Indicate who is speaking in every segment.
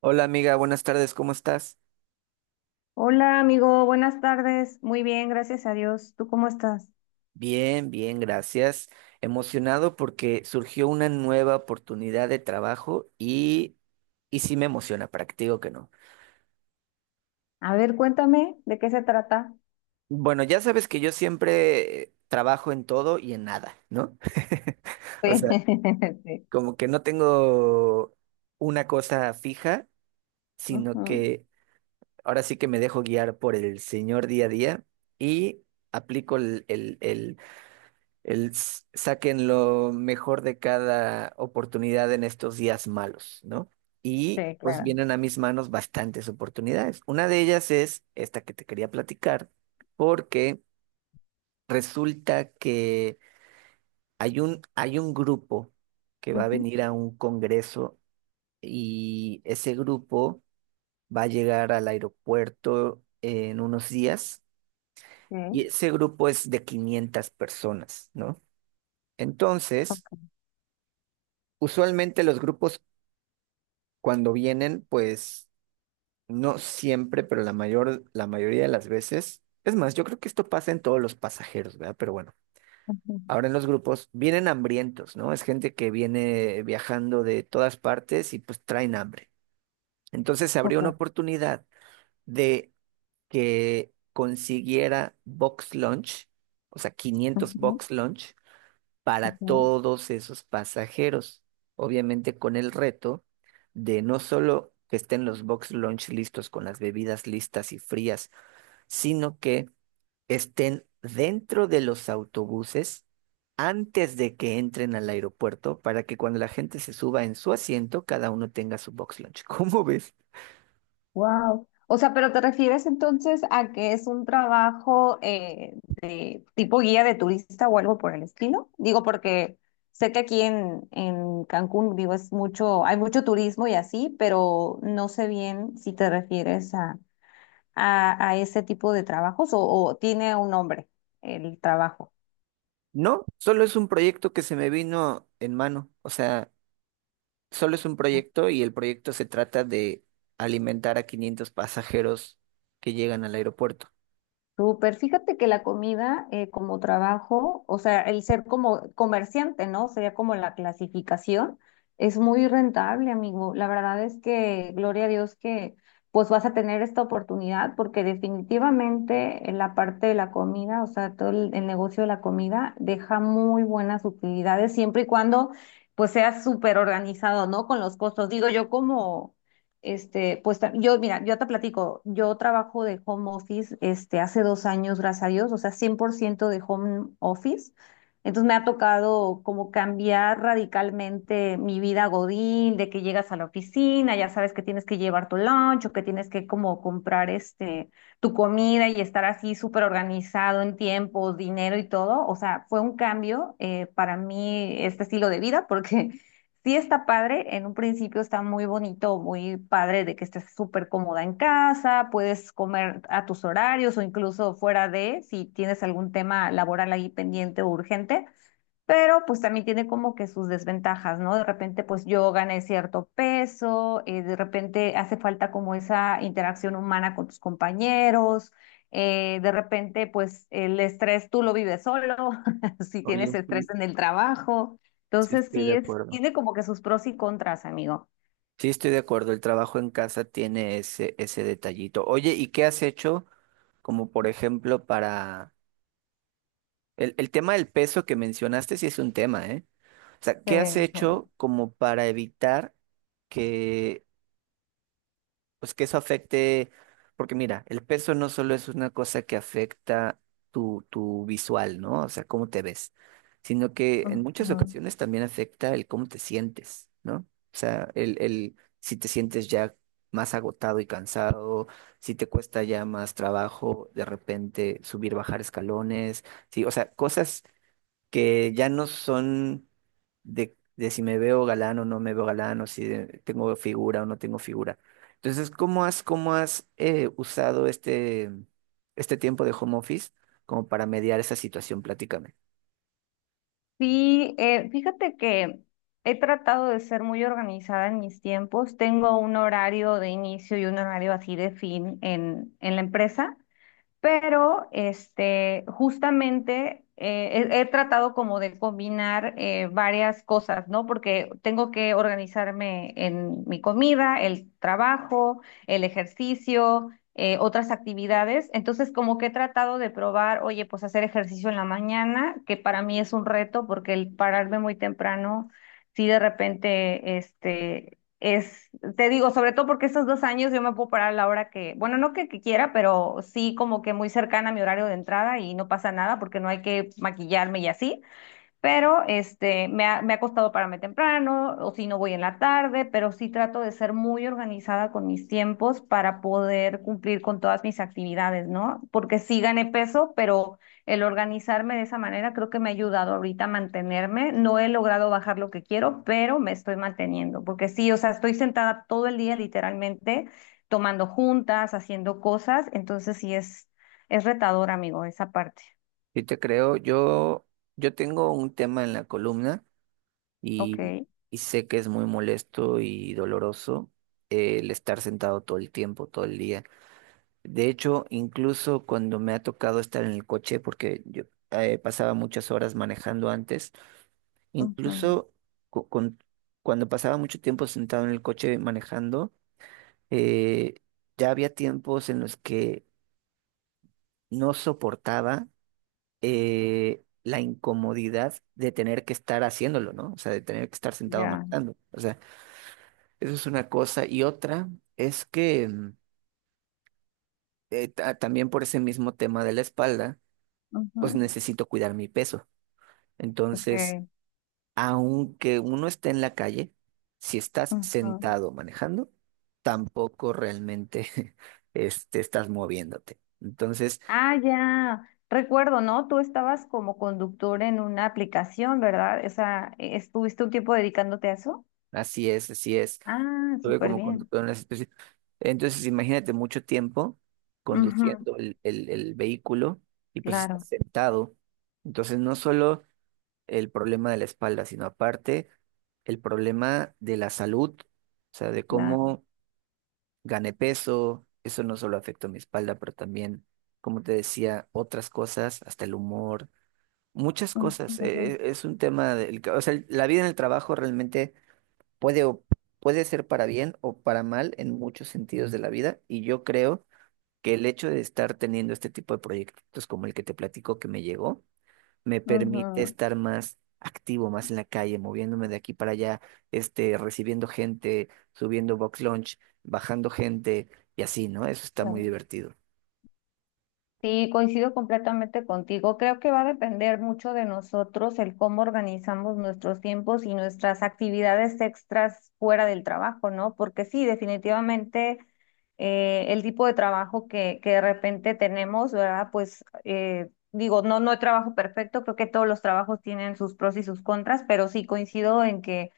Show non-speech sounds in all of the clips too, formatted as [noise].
Speaker 1: Hola amiga, buenas tardes, ¿cómo estás?
Speaker 2: Hola amigo, buenas tardes. Muy bien, gracias a Dios. ¿Tú cómo estás?
Speaker 1: Bien, bien, gracias. Emocionado porque surgió una nueva oportunidad de trabajo y sí me emociona, para que te digo que no.
Speaker 2: A ver, cuéntame de qué se trata.
Speaker 1: Bueno, ya sabes que yo siempre trabajo en todo y en nada, ¿no? [laughs] O
Speaker 2: Sí,
Speaker 1: sea,
Speaker 2: [laughs] sí.
Speaker 1: como que no tengo una cosa fija, sino
Speaker 2: Ujú.
Speaker 1: que ahora sí que me dejo guiar por el señor día a día y aplico el saquen lo mejor de cada oportunidad en estos días malos, ¿no? Y
Speaker 2: Sí,
Speaker 1: pues
Speaker 2: claro.
Speaker 1: vienen a mis manos bastantes oportunidades. Una de ellas es esta que te quería platicar, porque resulta que hay un grupo que va a
Speaker 2: Ujú.
Speaker 1: venir a un congreso y ese grupo va a llegar al aeropuerto en unos días y
Speaker 2: Sí.
Speaker 1: ese grupo es de 500 personas, ¿no? Entonces, usualmente los grupos cuando vienen, pues no siempre, pero la mayoría de las veces, es más, yo creo que esto pasa en todos los pasajeros, ¿verdad? Pero bueno,
Speaker 2: Ujú.
Speaker 1: ahora en los grupos vienen hambrientos, ¿no? Es gente que viene viajando de todas partes y pues traen hambre. Entonces se abrió
Speaker 2: Ok.
Speaker 1: una oportunidad de que consiguiera box lunch, o sea, 500 box lunch para todos esos pasajeros, obviamente con el reto de no solo que estén los box lunch listos con las bebidas listas y frías, sino que estén dentro de los autobuses antes de que entren al aeropuerto para que cuando la gente se suba en su asiento, cada uno tenga su box lunch. [laughs] ¿Cómo ves?
Speaker 2: Wow. O sea, ¿pero te refieres entonces a que es un trabajo de tipo guía de turista o algo por el estilo? Digo, porque sé que aquí en Cancún, digo, es mucho, hay mucho turismo y así, pero no sé bien si te refieres a ese tipo de trabajos o tiene un nombre el trabajo.
Speaker 1: No, solo es un proyecto que se me vino en mano. O sea, solo es un proyecto y el proyecto se trata de alimentar a 500 pasajeros que llegan al aeropuerto.
Speaker 2: Súper, fíjate que la comida como trabajo, o sea, el ser como comerciante, ¿no? Sería como la clasificación, es muy rentable, amigo. La verdad es que, gloria a Dios que pues vas a tener esta oportunidad, porque definitivamente en la parte de la comida, o sea, todo el negocio de la comida deja muy buenas utilidades siempre y cuando pues seas súper organizado, ¿no? Con los costos. Digo, yo como yo, mira, yo te platico, yo trabajo de home office, hace 2 años, gracias a Dios, o sea, 100% de home office. Entonces me ha tocado como cambiar radicalmente mi vida godín, de que llegas a la oficina, ya sabes que tienes que llevar tu lunch o que tienes que como comprar tu comida y estar así súper organizado en tiempo, dinero y todo. O sea, fue un cambio para mí este estilo de vida, porque sí está padre, en un principio está muy bonito, muy padre de que estés súper cómoda en casa, puedes comer a tus horarios o incluso fuera de, si tienes algún tema laboral ahí pendiente o urgente, pero pues también tiene como que sus desventajas, ¿no? De repente pues yo gané cierto peso, de repente hace falta como esa interacción humana con tus compañeros, de repente pues el estrés tú lo vives solo, [laughs] si
Speaker 1: Oye,
Speaker 2: tienes estrés
Speaker 1: sí,
Speaker 2: en el trabajo.
Speaker 1: sí
Speaker 2: Entonces
Speaker 1: estoy de
Speaker 2: sí es,
Speaker 1: acuerdo.
Speaker 2: tiene como que sus pros y contras, amigo.
Speaker 1: Sí, estoy de acuerdo, el trabajo en casa tiene ese detallito. Oye, ¿y qué has hecho como por ejemplo para el tema del peso que mencionaste, sí es un tema, ¿eh? O sea,
Speaker 2: Sí.
Speaker 1: ¿qué has hecho como para evitar que pues que eso afecte, porque mira, el peso no solo es una cosa que afecta tu visual, ¿no? O sea, cómo te ves, sino que en muchas
Speaker 2: Ujú.
Speaker 1: ocasiones también afecta el cómo te sientes, ¿no? O sea, el si te sientes ya más agotado y cansado, si te cuesta ya más trabajo de repente subir, bajar escalones, sí, o sea, cosas que ya no son de si me veo galán o no me veo galán, o si tengo figura o no tengo figura. Entonces, ¿cómo has usado este tiempo de home office como para mediar esa situación? Platícame.
Speaker 2: Sí, fíjate que he tratado de ser muy organizada en mis tiempos. Tengo un horario de inicio y un horario así de fin en la empresa. Pero justamente he tratado como de combinar varias cosas, ¿no? Porque tengo que organizarme en mi comida, el trabajo, el ejercicio, otras actividades. Entonces, como que he tratado de probar, oye, pues hacer ejercicio en la mañana, que para mí es un reto porque el pararme muy temprano, sí de repente, es, te digo, sobre todo porque estos 2 años yo me puedo parar a la hora que, bueno, no que quiera, pero sí como que muy cercana a mi horario de entrada y no pasa nada porque no hay que maquillarme y así. Pero me ha costado pararme temprano, o si no voy en la tarde, pero sí trato de ser muy organizada con mis tiempos para poder cumplir con todas mis actividades, ¿no? Porque sí gané peso, pero el organizarme de esa manera creo que me ha ayudado ahorita a mantenerme. No he logrado bajar lo que quiero, pero me estoy manteniendo, porque sí, o sea, estoy sentada todo el día literalmente, tomando juntas, haciendo cosas, entonces sí es retador, amigo, esa parte.
Speaker 1: Yo te creo, yo tengo un tema en la columna y,
Speaker 2: Ok.
Speaker 1: y sé que es muy molesto y doloroso el estar sentado todo el tiempo, todo el día. De hecho, incluso cuando me ha tocado estar en el coche, porque yo pasaba muchas horas manejando antes,
Speaker 2: Ujú.
Speaker 1: incluso cu- con- cuando pasaba mucho tiempo sentado en el coche manejando, eh, ya había tiempos en los que no soportaba la incomodidad de tener que estar haciéndolo, ¿no? O sea, de tener que estar sentado
Speaker 2: Ya.
Speaker 1: manejando. O sea, eso es una cosa. Y otra es que también por ese mismo tema de la espalda,
Speaker 2: Ujú.
Speaker 1: pues necesito cuidar mi peso. Entonces,
Speaker 2: Okay.
Speaker 1: aunque uno esté en la calle, si estás
Speaker 2: Ujú.
Speaker 1: sentado manejando, tampoco realmente [laughs] estás moviéndote. Entonces,
Speaker 2: Ah, ya. Recuerdo, ¿no? Tú estabas como conductor en una aplicación, ¿verdad? ¿Estuviste un tiempo dedicándote a eso?
Speaker 1: así es, así es.
Speaker 2: Ah,
Speaker 1: Estuve
Speaker 2: súper
Speaker 1: como
Speaker 2: bien.
Speaker 1: conductor en la situación. Entonces, imagínate mucho tiempo
Speaker 2: Ujú.
Speaker 1: conduciendo el vehículo y pues estás
Speaker 2: Claro,
Speaker 1: sentado. Entonces, no solo el problema de la espalda, sino aparte el problema de la salud, o sea, de
Speaker 2: claro.
Speaker 1: cómo gané peso, eso no solo afectó mi espalda, pero también, como te decía, otras cosas, hasta el humor, muchas cosas.
Speaker 2: Ujú,
Speaker 1: Es un tema del, que- o sea, el- la vida en el trabajo realmente puede, o- puede ser para bien o para mal en muchos sentidos de la vida, y yo creo que el hecho de estar teniendo este tipo de proyectos como el que te platico que me llegó, me permite
Speaker 2: ujú.
Speaker 1: estar más activo, más en la calle, moviéndome de aquí para allá, recibiendo gente, subiendo box lunch, bajando gente y así, ¿no? Eso está muy divertido.
Speaker 2: Sí, coincido completamente contigo. Creo que va a depender mucho de nosotros el cómo organizamos nuestros tiempos y nuestras actividades extras fuera del trabajo, ¿no? Porque sí, definitivamente el tipo de trabajo que de repente tenemos, ¿verdad? Pues digo, no, no hay trabajo perfecto, creo que todos los trabajos tienen sus pros y sus contras, pero sí coincido en que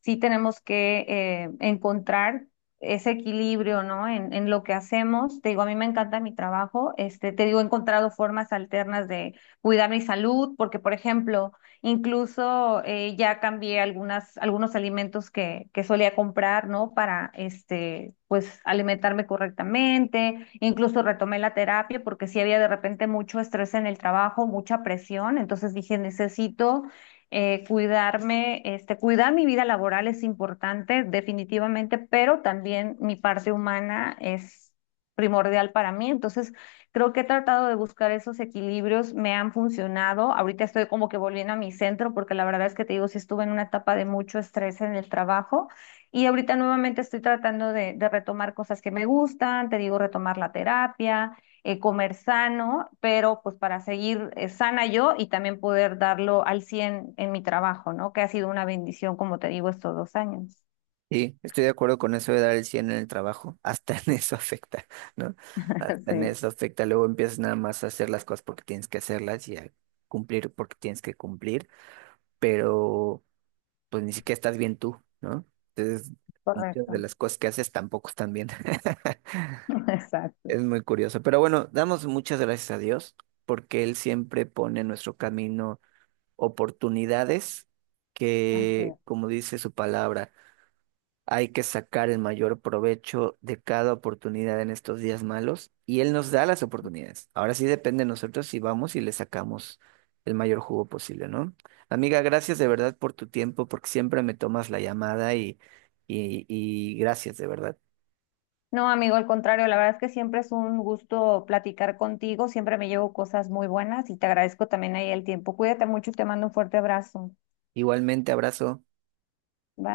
Speaker 2: sí tenemos que encontrar ese equilibrio, ¿no? En lo que hacemos. Te digo, a mí me encanta mi trabajo. Te digo, he encontrado formas alternas de cuidar mi salud, porque, por ejemplo, incluso ya cambié algunos alimentos que solía comprar, ¿no? Para, pues, alimentarme correctamente. Incluso retomé la terapia porque sí había de repente mucho estrés en el trabajo, mucha presión. Entonces dije, necesito cuidarme, cuidar mi vida laboral es importante definitivamente, pero también mi parte humana es primordial para mí. Entonces, creo que he tratado de buscar esos equilibrios, me han funcionado. Ahorita estoy como que volviendo a mi centro, porque la verdad es que te digo, sí estuve en una etapa de mucho estrés en el trabajo. Y ahorita nuevamente estoy tratando de retomar cosas que me gustan, te digo, retomar la terapia, comer sano, pero pues para seguir sana yo y también poder darlo al 100 en mi trabajo, ¿no? Que ha sido una bendición, como te digo, estos 2 años.
Speaker 1: Sí, estoy de acuerdo con eso de dar el 100 en el trabajo. [laughs] Hasta en eso afecta, ¿no?
Speaker 2: [laughs]
Speaker 1: Hasta en
Speaker 2: Sí,
Speaker 1: eso afecta. Luego empiezas nada más a hacer las cosas porque tienes que hacerlas y a cumplir porque tienes que cumplir, pero pues ni siquiera estás bien tú, ¿no? Entonces, muchas de
Speaker 2: correcto.
Speaker 1: las cosas que haces tampoco están bien. [laughs]
Speaker 2: [laughs] Exacto.
Speaker 1: Es muy curioso, pero bueno, damos muchas gracias a Dios porque Él siempre pone en nuestro camino oportunidades
Speaker 2: Así
Speaker 1: que,
Speaker 2: es.
Speaker 1: como dice su palabra, hay que sacar el mayor provecho de cada oportunidad en estos días malos y Él nos da las oportunidades. Ahora sí depende de nosotros si vamos y le sacamos el mayor jugo posible, ¿no? Amiga, gracias de verdad por tu tiempo porque siempre me tomas la llamada y gracias de verdad.
Speaker 2: No, amigo, al contrario, la verdad es que siempre es un gusto platicar contigo, siempre me llevo cosas muy buenas y te agradezco también ahí el tiempo. Cuídate mucho y te mando un fuerte abrazo.
Speaker 1: Igualmente, abrazo.
Speaker 2: Bye.